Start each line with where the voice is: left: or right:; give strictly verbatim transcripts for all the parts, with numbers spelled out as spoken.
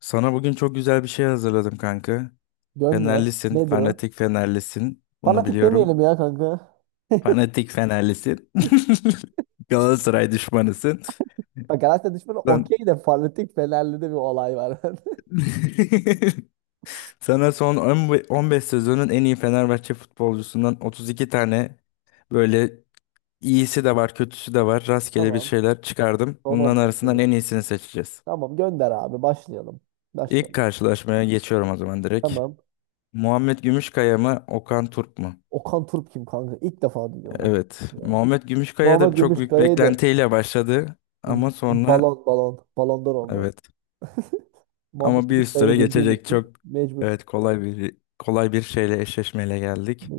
left: Sana bugün çok güzel bir şey hazırladım kanka.
right: Gönder.
left: Fenerlisin,
right: Nedir o?
left: fanatik Fenerlisin. Bunu
right: Fanatik
left: biliyorum.
right: demeyelim ya kanka.
left: Fanatik Fenerlisin. Galatasaray düşmanısın.
right: Bak, Galatasaray düşmanı
left: Lan.
right: okey de fanatik Fenerli'de bir olay var.
left: Sana son on beş sezonun en iyi Fenerbahçe futbolcusundan otuz iki tane böyle iyisi de var, kötüsü de var. Rastgele bir
right: Tamam.
left: şeyler çıkardım.
right: Son
left: Bunların
right: on beş
left: arasından en
right: sezon.
left: iyisini seçeceğiz.
right: Tamam, gönder abi, başlayalım.
left: İlk
right: Başlayalım.
left: karşılaşmaya geçiyorum o zaman direkt.
right: Tamam.
left: Muhammed Gümüşkaya mı, Okan Turk mu?
right: Okan Turp kim kanka? İlk defa duyuyorum Okan.
left: Evet.
right: Turp'u ya.
left: Muhammed Gümüşkaya da
right: Muhammed
left: çok büyük
right: Gümüşkaya'yı da
left: beklentiyle başladı. Ama sonra
right: balon balon balondor oldu.
left: evet.
right: Muhammed
left: Ama bir üst tura
right: Gümüşkaya'yı bildiğim
left: geçecek
right: için
left: çok
right: mecbur.
left: evet kolay bir kolay bir şeyle eşleşmeyle geldik.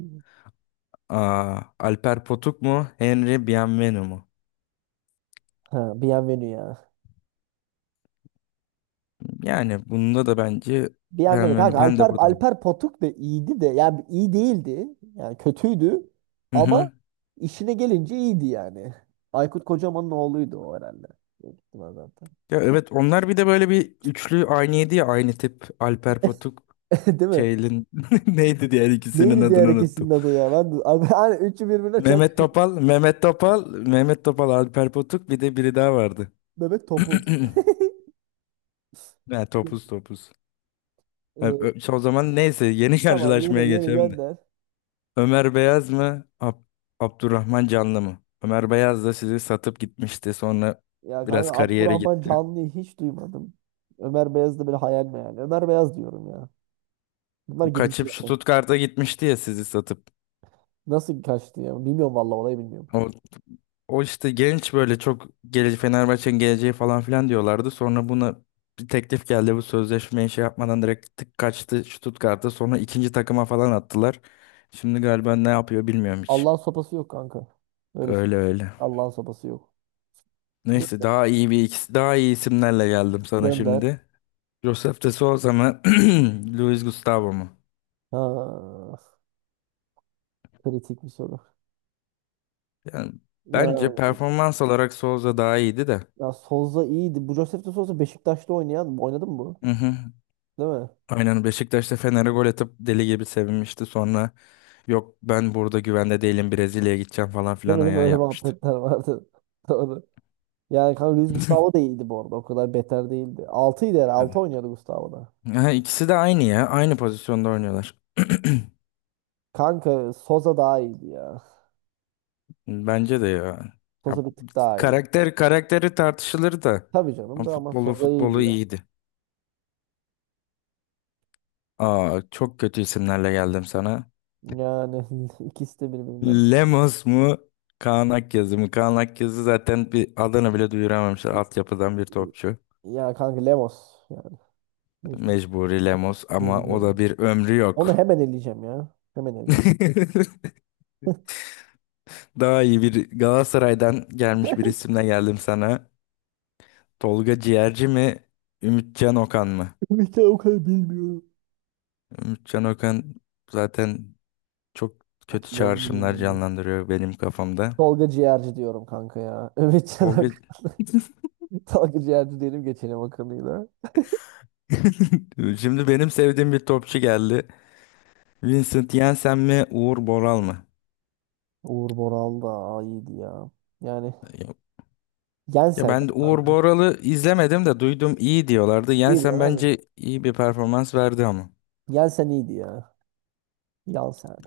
left: Aa, Alper Potuk mu? Henry Bienvenu mu?
right: Ha, Bienvenue ya.
left: Yani bunda da bence
right: Bienveni kanka,
left: Bienvenu ben de
right: Alper
left: buradan.
right: Alper Potuk da iyiydi de yani iyi değildi. Yani kötüydü
left: Hı
right: ama
left: hı.
right: işine gelince iyiydi yani. Aykut Kocaman'ın oğluydu o herhalde. Büyük ihtimal zaten.
left: Ya evet onlar bir de böyle bir üçlü aynıydı ya aynı tip Alper Potuk
right: Değil mi?
left: şeylin neydi diğer ikisinin
right: Neydi diğer
left: adını
right: ikisinin
left: unuttum.
right: adı ya? Ben de, abi, hani üçü birbirine çok.
left: Mehmet Topal, Mehmet Topal, Mehmet Topal, Alper Potuk bir de biri daha vardı.
right: Mehmet Topuz.
left: Ha, topuz topuz. Ha,
right: Ee,
left: ö- o zaman neyse yeni
right: tamam,
left: karşılaşmaya
right: yeni yeni
left: geçelim de.
right: gönder.
left: Ömer Beyaz mı? Ab- Abdurrahman Canlı mı? Ömer Beyaz da sizi satıp gitmişti. Sonra
right: Ya
left: biraz
right: kanka,
left: kariyere
right: Abdurrahman
left: gitti.
right: Canlı'yı hiç duymadım. Ömer Beyaz da böyle hayal mi yani? Ömer Beyaz diyorum ya. Bunlar
left: Bu
right: gidici
left: kaçıp şu
right: ya.
left: Stuttgart'a gitmişti ya sizi satıp.
right: Nasıl kaçtı ya? Bilmiyorum, vallahi olayı bilmiyorum.
left: O O işte genç böyle çok geleceği Fenerbahçe'nin geleceği falan filan diyorlardı. Sonra buna bir teklif geldi bu sözleşmeyi şey yapmadan direkt tık kaçtı Stuttgart'a. Sonra ikinci takıma falan attılar. Şimdi galiba ne yapıyor bilmiyorum hiç.
right: Allah'ın sopası yok kanka. Öyle söyleyeyim.
left: Öyle öyle.
right: Allah'ın sopası yok.
left: Neyse
right: Gö-
left: daha iyi bir ikisi daha iyi isimlerle geldim sana
right: Gönder.
left: şimdi. Josef de Souza mı? Luis Gustavo mu?
right: Ha, kritik bir soru.
left: Yani bence
right: Ya,
left: performans olarak Souza daha iyiydi de.
right: ya Souza iyiydi. Bu Josef de Souza Beşiktaş'ta oynayan. Oynadı mı bu?
left: Hı hı.
right: Değil mi?
left: Aynen Beşiktaş'ta Fener'e gol atıp deli gibi sevinmişti sonra. Yok ben burada güvende değilim Brezilya'ya gideceğim falan
right: Değil
left: filan
right: mi? Değil mi?
left: ayağı
right: Öyle
left: yapmıştı.
right: muhabbetler vardı. Doğru. Yani kanka, Luis Gustavo da iyiydi bu arada. O kadar beter değildi. Altıydı herhalde. Altı
left: Yani-
right: oynuyordu Gustavo da.
left: Ha, ikisi de aynı ya. Aynı pozisyonda oynuyorlar.
right: Kanka Souza daha iyiydi ya.
left: Bence de ya. Ya,
right: Souza bir tık daha iyiydi.
left: karakter karakteri tartışılır da.
right: Tabii canım,
left: Ama
right: da ama
left: futbolu
right: Souza iyiydi
left: futbolu
right: ya.
left: iyiydi. Aa, çok kötü isimlerle geldim sana.
right: Yani ikisi de birbirinden.
left: Lemos mu? Kaan Akyazı mı? Kaan Akyazı zaten bir adını bile duyuramamışlar. Altyapıdan bir topçu.
right: Ya kanka, Lemos yani mecbur.
left: Mecburi Lemos ama
right: Mecbur
left: o
right: öyle.
left: da bir ömrü
right: Onu
left: yok.
right: hemen eleyeceğim ya. Hemen eleyeceğim.
left: Daha iyi bir Galatasaray'dan gelmiş bir isimle geldim sana. Tolga Ciğerci mi? Ümitcan Okan mı?
right: Ümit'ten o kadar bilmiyorum.
left: Ümitcan Okan zaten çok kötü
right: Kim olduğunu
left: çağrışımlar
right: bilmiyorum.
left: canlandırıyor benim kafamda.
right: Tolga Ciğerci diyorum kanka ya. Evet.
left: Tolga
right: Tolga Ciğerci diyelim, geçelim akıllıyla.
left: Şimdi benim sevdiğim bir topçu geldi. Vincent Janssen mi, Uğur Boral mı?
right: Uğur Boral da, aa, iyiydi ya. Yani
left: Yok. Ya
right: Jensen ya
left: ben Uğur
right: kanka.
left: Boral'ı izlemedim de duydum iyi diyorlardı.
right: İyiydi ya
left: Janssen
right: abi.
left: bence iyi bir performans verdi ama.
right: Jensen iyiydi ya. Jensen.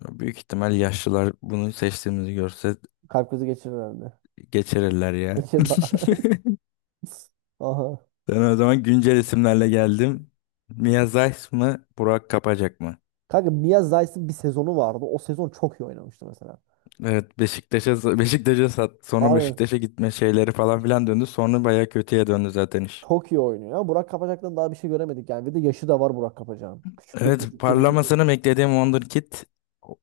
left: Büyük ihtimal yaşlılar bunu seçtiğimizi görse
right: Kalp krizi geçirir herhalde.
left: geçirirler ya.
right: Geçir bak. Aha.
left: Ben o zaman güncel isimlerle geldim. Mia Zeiss mı, Burak Kapacak mı?
right: Kanka Mia Zeiss'in bir sezonu vardı. O sezon çok iyi oynamıştı mesela.
left: Evet, Beşiktaş'a Beşiktaş'a sat. Sonra
right: Aynen.
left: Beşiktaş'a gitme şeyleri falan filan döndü. Sonra bayağı kötüye döndü zaten iş.
right: Çok iyi oynuyor. Burak Kapacak'tan daha bir şey göremedik yani. Bir de yaşı da var Burak Kapacak'ın. Küçük de
left: Evet,
right: çocuk, çocuk değil.
left: parlamasını beklediğim Wonderkid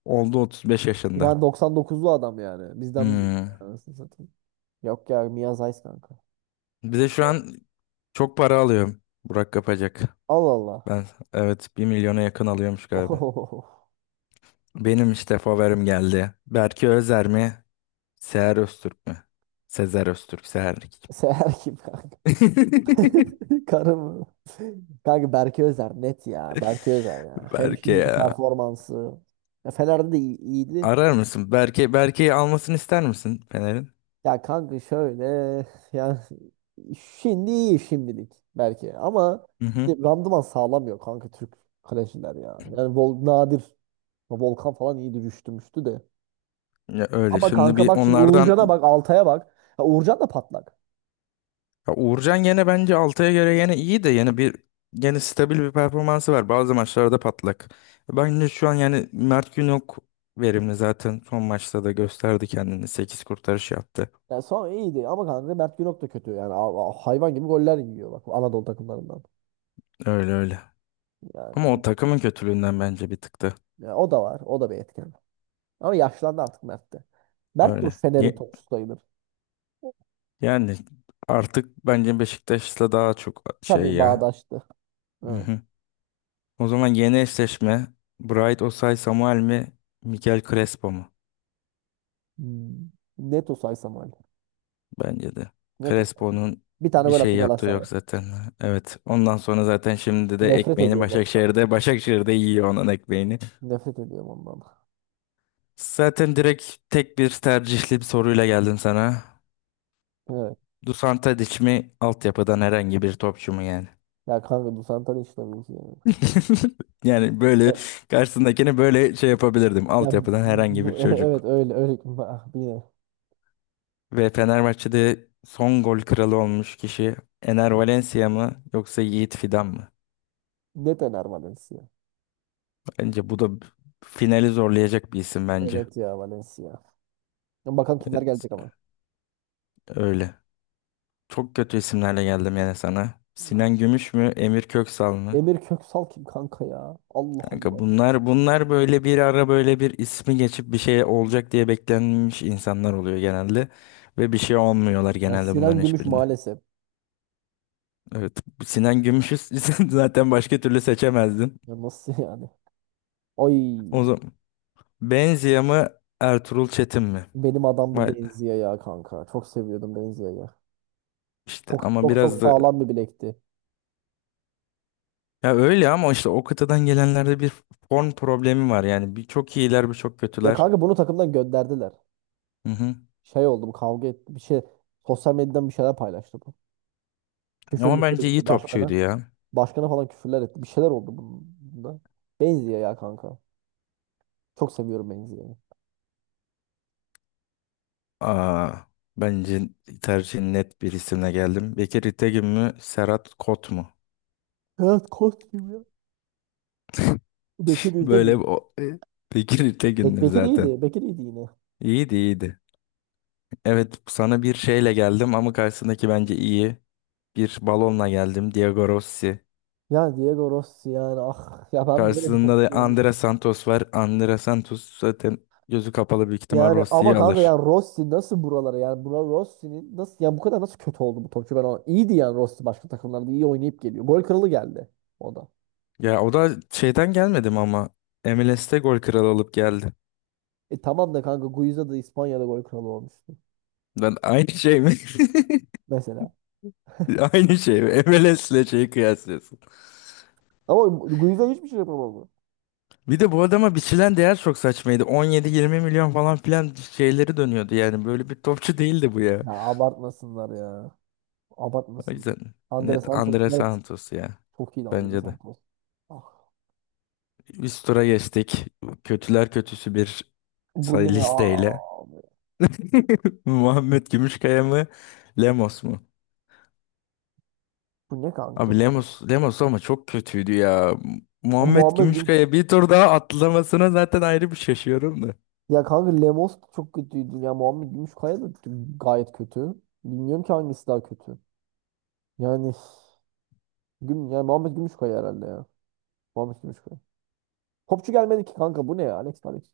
left: oldu otuz beş yaşında.
right: Yani doksan dokuzlu adam yani. Bizden büyük.
left: Hmm.
right: Yani anasını satayım. Yok ya, Miyaz Ays kanka.
left: Bir de şu an çok para alıyor Burak Kapacak.
right: Allah Allah.
left: Ben evet bir milyona yakın alıyormuş galiba.
right: Oho.
left: Benim işte favorim geldi. Berke Özer mi? Seher Öztürk mü? Sezer Öztürk, Seher kim?
right: Seher kim kanka? Karı mı? Kanka Berke Özer net ya. Berke Özer ya. Hem
left: Berke
right: şimdiki
left: ya.
right: performansı. Ya Fener'de de iyi- iyiydi.
left: Arar mısın? Berke, Berke'yi almasını ister misin Fener'in?
right: Ya kanka şöyle, yani şimdi iyi, şimdilik belki, ama
left: Hı hı.
right: işte randıman sağlamıyor kanka, Türk kaleciler ya. Yani Vol nadir Volkan falan iyi düştümüştü de.
left: Ya öyle
right: Ama
left: şimdi
right: kanka
left: bir
right: bak, şimdi
left: onlardan
right: Uğurcan'a bak, Altay'a bak. Ya Uğurcan da patlak.
left: ya Uğurcan gene bence Altay'a göre yine iyi de yine bir yine stabil bir performansı var. Bazı maçlarda patlak. Bence şu an yani Mert Günok verimli zaten son maçta da gösterdi kendini. Sekiz kurtarış yaptı.
right: Ya sonra iyiydi ama kanka Mert Günok da kötü yani, a- a- hayvan gibi goller yiyor bak, Anadolu takımlarından.
left: Öyle öyle.
right: Yani
left: Ama o takımın kötülüğünden bence bir tıktı.
right: ya, o da var, o da bir etken. Ama yaşlandı artık Mert de. Mert de o
left: Öyle.
right: Fener'in
left: Ye-
right: topçusu sayılır.
left: Yani artık bence Beşiktaş'la daha çok şey
right: Tabii
left: ya.
right: bağdaştı.
left: Hı
right: Ha.
left: hı. O zaman yeni eşleşme Bright Osay Samuel mi Mikel Crespo mu?
right: Hmm. Neto saysam öyle.
left: Bence de.
right: Neto saysam.
left: Crespo'nun
right: Bir tane
left: bir
right: gol
left: şey
right: attı
left: yaptığı yok
right: Galatasaray'a.
left: zaten. Evet. Ondan sonra zaten şimdi de
right: Nefret
left: ekmeğini
right: ediyorum ondan.
left: Başakşehir'de. Başakşehir'de yiyor onun ekmeğini.
right: Nefret ediyorum ondan.
left: Zaten direkt tek bir tercihli bir soruyla geldim sana.
right: Evet.
left: Dusan Tadic mi altyapıdan herhangi bir topçu mu yani?
right: Ya kanka, Dusan Tadic tabii ki yani.
left: Yani böyle
right: Evet.
left: karşısındakini böyle şey yapabilirdim.
right: Ya
left: Altyapıdan herhangi bir
right: bu,
left: çocuk.
right: evet öyle öyle. Ah, Yine.
left: Ve Fenerbahçe'de son gol kralı olmuş kişi Ener Valencia mı yoksa Yiğit Fidan mı?
right: Ne döner Valencia?
left: Bence bu da finali zorlayacak bir isim bence.
right: Evet ya, Valencia. Ya bakalım kimler
left: Evet,
right: gelecek ama.
left: öyle. Çok kötü isimlerle geldim yani sana. Sinan Gümüş mü, Emir Köksal mı?
right: Emir Köksal kim kanka ya? Allah
left: Kanka
right: Allah.
left: bunlar bunlar böyle bir ara böyle bir ismi geçip bir şey olacak diye beklenmiş insanlar oluyor genelde ve bir şey olmuyorlar
right: Ya
left: genelde
right: Sinan
left: bunların
right: Gümüş
left: hiçbirinde.
right: maalesef.
left: Evet. Sinan Gümüş'ü zaten başka türlü seçemezdin.
right: Ya nasıl yani? Ay,
left: O zaman Benzia mı Ertuğrul Çetin mi?
right: benim adamdı
left: Vay be.
right: Benzia ya kanka. Çok seviyordum Benzia'yı.
left: İşte
right: Çok
left: ama
right: çok çok
left: biraz da
right: sağlam bir bilekti.
left: ya öyle ama işte o kıtadan gelenlerde bir form problemi var yani bir çok iyiler bir çok
right: Ya
left: kötüler.
right: kanka, bunu takımdan gönderdiler.
left: Hı hı.
right: Şey oldu, bu kavga etti. Bir şey sosyal medyadan bir şeyler paylaştı bu. Küfür
left: Ama
right: müfür
left: bence iyi
right: etti başkana.
left: topçuydu ya.
right: Başkana falan küfürler etti. Bir şeyler oldu bunda. Benziyor ya kanka. Çok seviyorum Benzia'yı.
left: Aa, bence tercihin net bir isimle geldim. Bekir İtegün mü Serhat Kot mu?
right: Evet, Kostim ya. Bekir Üzdemir.
left: Böyle bir o... e, Bekir
right: Bek
left: İtegün'dür
right: Bekir
left: zaten.
right: iyiydi. Bekir iyiydi yine.
left: İyiydi iyiydi. Evet, sana bir şeyle geldim ama karşısındaki bence iyi. Bir balonla geldim. Diego Rossi.
right: Yani Diego Rossi yani, ah ya, ben böyle bir
left: Karşısında
right: top
left: da
right: görmedim.
left: Andre Santos var. Andre Santos zaten gözü kapalı büyük ihtimal
right: Yani ama
left: Rossi'yi
right: kanka ya,
left: alır.
right: Rossi nasıl buralara, yani buna Rossi'nin nasıl, ya bu kadar nasıl kötü oldu bu topçu ben ona. İyiydi yani Rossi, başka takımlarda iyi oynayıp geliyor. Gol kralı geldi o da.
left: Ya o da şeyden gelmedim ama M L S'te gol kralı olup geldi.
right: E tamam da kanka, Guiza da İspanya'da gol kralı olmuştu.
left: Ben aynı şey mi?
right: Mesela.
left: Aynı şey mi? M L S'le şeyi kıyaslıyorsun.
right: Ama Guiza hiçbir şey yapamadı.
left: Bir de bu adama biçilen değer çok saçmaydı. on yedi yirmi milyon falan filan şeyleri dönüyordu yani. Böyle bir topçu değildi bu ya.
right: Ya abartmasınlar ya.
left: O
right: Abartmasınlar.
left: yüzden
right: Andre
left: net
right: Santos
left: Andre
right: net.
left: Santos ya.
right: Çok iyi Andre
left: Bence de.
right: Santos. Ah,
left: Üst tura geçtik. Kötüler kötüsü bir
right: bu
left: say
right: ne ya?
left: listeyle. Muhammed Gümüşkaya mı? Lemos mu?
right: Bu ne kanka?
left: Abi Lemos, Lemos ama çok kötüydü ya.
right: Ya
left: Muhammed
right: Muhammed Güm
left: Gümüşkaya bir tur daha atlamasına zaten ayrı bir şaşıyorum da.
right: Ya kanka, Lemos da çok kötüydü. Ya Muhammed Gümüşkaya da gayet kötü. Bilmiyorum ki hangisi daha kötü. Yani Güm ya Muhammed Gümüşkaya herhalde ya. Muhammed Gümüşkaya. Topçu gelmedi ki kanka, bu ne ya? Alex Alex.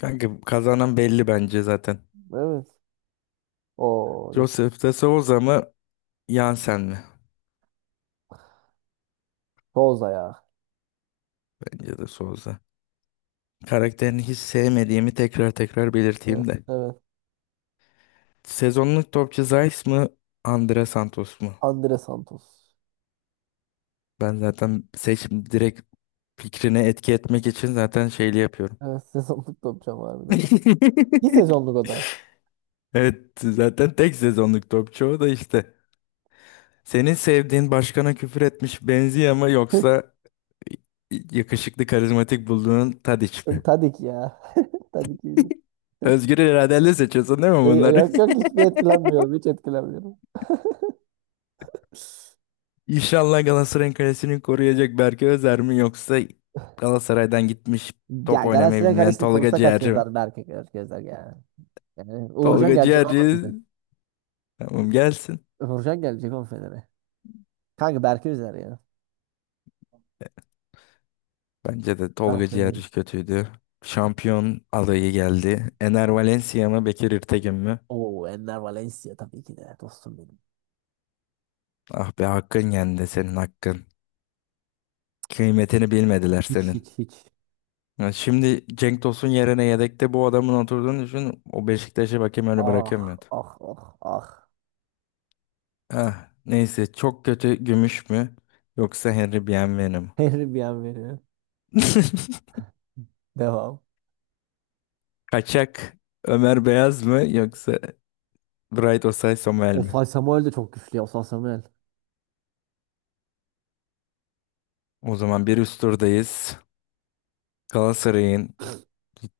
left: Kanka kazanan belli bence zaten.
right: Evet. O
left: Joseph de Souza mı? Yansen mi?
right: Boza ya.
left: Bence de Souza. Karakterini hiç sevmediğimi tekrar tekrar belirteyim
right: Evet,
left: de.
right: evet.
left: Sezonluk topçu Zeiss mı? Andre Santos mu?
right: Andre Santos.
left: Ben zaten seçim direkt fikrine etki etmek için zaten şeyli yapıyorum.
right: Evet, sezonluk topçam harbiden. Bir sezonluk o da.
left: Evet zaten tek sezonluk topçu o da işte. Senin sevdiğin başkana küfür etmiş benziyor ama yoksa y- yakışıklı karizmatik bulduğun Tadiç mi?
right: Tadik ya. Tadik iyiydi.
left: Özgür iradenle seçiyorsun değil mi
right: Ee,
left: bunları?
right: Yok yok, hiçbir etkilenmiyorum. Hiç etkilenmiyorum.
left: İnşallah Galatasaray'ın kalesini koruyacak Berke Özer mi yoksa Galatasaray'dan gitmiş top
right: Ya
left: oynamayı
right: Galatasaray
left: bilmeyen
right: Kalesi'ni
left: Tolga
right: korusa kaç
left: Ciğerci mi?
right: yazar, Berke gözler ya. Yani Uğurcan
left: Tolga
right: gelecek oğlum
left: Ciğerci
right: bize.
left: tamam gelsin.
right: Uğurcan gelecek oğlum Fener'e. Kanka Berke üzer ya.
left: Bence de Tolga
right: Berke üzer.
left: Ciğerci kötüydü. Şampiyon adayı geldi. Ener Valencia mı Bekir İrtegün mü?
right: Oo, Enner Valencia tabii ki de dostum benim.
left: Ah be hakkın yendi senin hakkın. Kıymetini bilmediler
right: Hiç
left: senin.
right: hiç hiç.
left: Ya şimdi Cenk Tosun yerine yedekte bu adamın oturduğunu düşün. O Beşiktaş'ı bakayım öyle
right: Ah
left: bırakamıyordu.
right: ah ah ah.
left: Ah, neyse çok kötü Gümüş mü? Yoksa Henry Bienvenu mu?
right: Her bir an veriyor. Devam.
left: Kaçak Ömer Beyaz mı yoksa Bright Osay Somel mi?
right: Osay Samuel de çok güçlü ya. Osay Samuel.
left: O zaman bir üst turdayız. Galatasaray'ın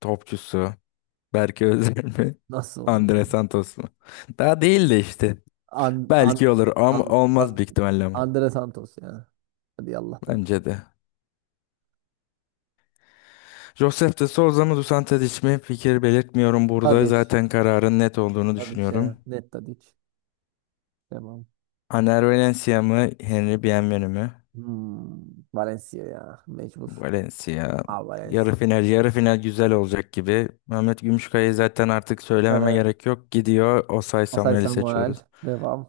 left: topçusu Berke Özer mi?
right: Nasıl oldu ya?
left: Andre Santos mu? Daha değil de işte.
right: An, an,
left: Belki olur
right: an,
left: ama olmaz
right: an,
left: büyük ihtimalle ama.
right: Andre Santos ya. Hadi Allah ben.
left: Bence de. Josef de Souza mı Dusan Tadic mi? Fikir belirtmiyorum burada.
right: Tadiç.
left: Zaten kararın net olduğunu
right: Tadiç
left: düşünüyorum.
right: ya. Net Tadiç. Tamam.
left: Aner Valencia mı? Henry Bienvenu mu?
right: Hmm, Valencia ya. Mecbur.
left: Valencia.
right: Aa, Valencia.
left: Yarı final, yarı final güzel olacak gibi. Mehmet Gümüşkaya'yı zaten artık söylememe
right: Evet.
left: gerek yok. Gidiyor. Osay
right: Osay
left: Samuel'i
right: Samuel.
left: seçiyoruz.
right: Devam.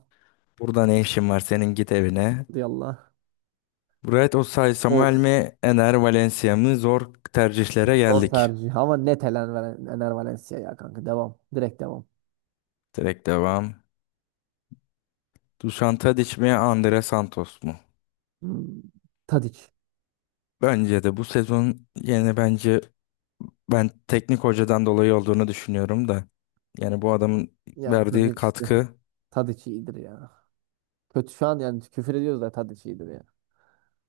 left: Burada ne işin var senin git evine.
right: Hadi Allah.
left: Bright Osay,
right: Of.
left: Samuel mi, Ener Valencia mı? Zor tercihlere
right: Zor
left: geldik.
right: tercih. Ama net Elen Valen- Ener Valencia ya kanka. Devam. Direkt devam.
left: Direkt devam. Dušan Tadić mi, Andre Santos mu?
right: Hmm. Tadiç.
left: Bence de bu sezon yani bence ben teknik hocadan dolayı olduğunu düşünüyorum da. Yani bu adamın
right: Ya
left: verdiği
right: Tadiç. de-
left: katkı
right: Tadiç iyidir ya. Kötü şu an, yani küfür ediyoruz da Tadiç iyidir ya.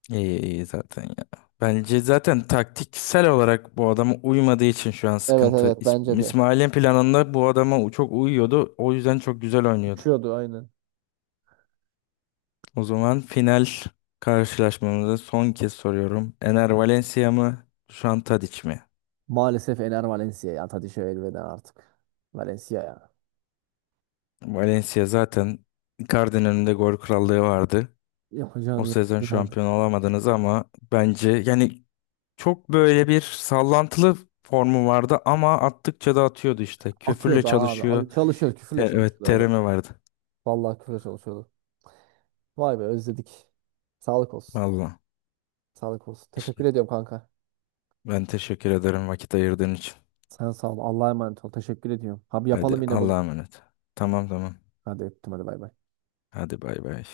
left: iyi, iyi zaten ya. Bence zaten taktiksel olarak bu adama uymadığı için şu an
right: Evet
left: sıkıntı.
right: evet,
left: İs-
right: bence de.
left: İsmail'in planında bu adama çok uyuyordu. O yüzden çok güzel oynuyordu.
right: Uçuyordu aynen.
left: O zaman final karşılaşmamızı son kez soruyorum. Ener Valencia mı? Dušan Tadić mi?
right: Maalesef Ener Valencia ya. Tadişe elveda artık. Valencia ya.
left: Valencia zaten Icardi'nin önünde gol krallığı vardı. O
right: Yapacağını yaptı
left: sezon
right: yani.
left: şampiyon olamadınız ama bence yani çok böyle bir sallantılı formu vardı ama attıkça da atıyordu işte. Köfürle
right: Atıyordu abi.
left: çalışıyor.
right: Abi çalışıyor.
left: Te-
right: Küfürle
left: evet
right: çalışıyordu adam.
left: terimi vardı.
right: Vallahi küfürle çalışıyordu. Vay be, özledik. Sağlık olsun.
left: Vallahi
right: Sağlık olsun. Teşekkür
left: işte.
right: ediyorum kanka.
left: Ben teşekkür ederim vakit ayırdığın için.
right: Sen sağ ol. Allah'a emanet ol. Teşekkür ediyorum. Abi
left: Hadi
right: yapalım yine bunu.
left: Allah'a emanet. Tamam tamam.
right: Hadi öptüm, hadi bay bay.
left: Hadi bay bay.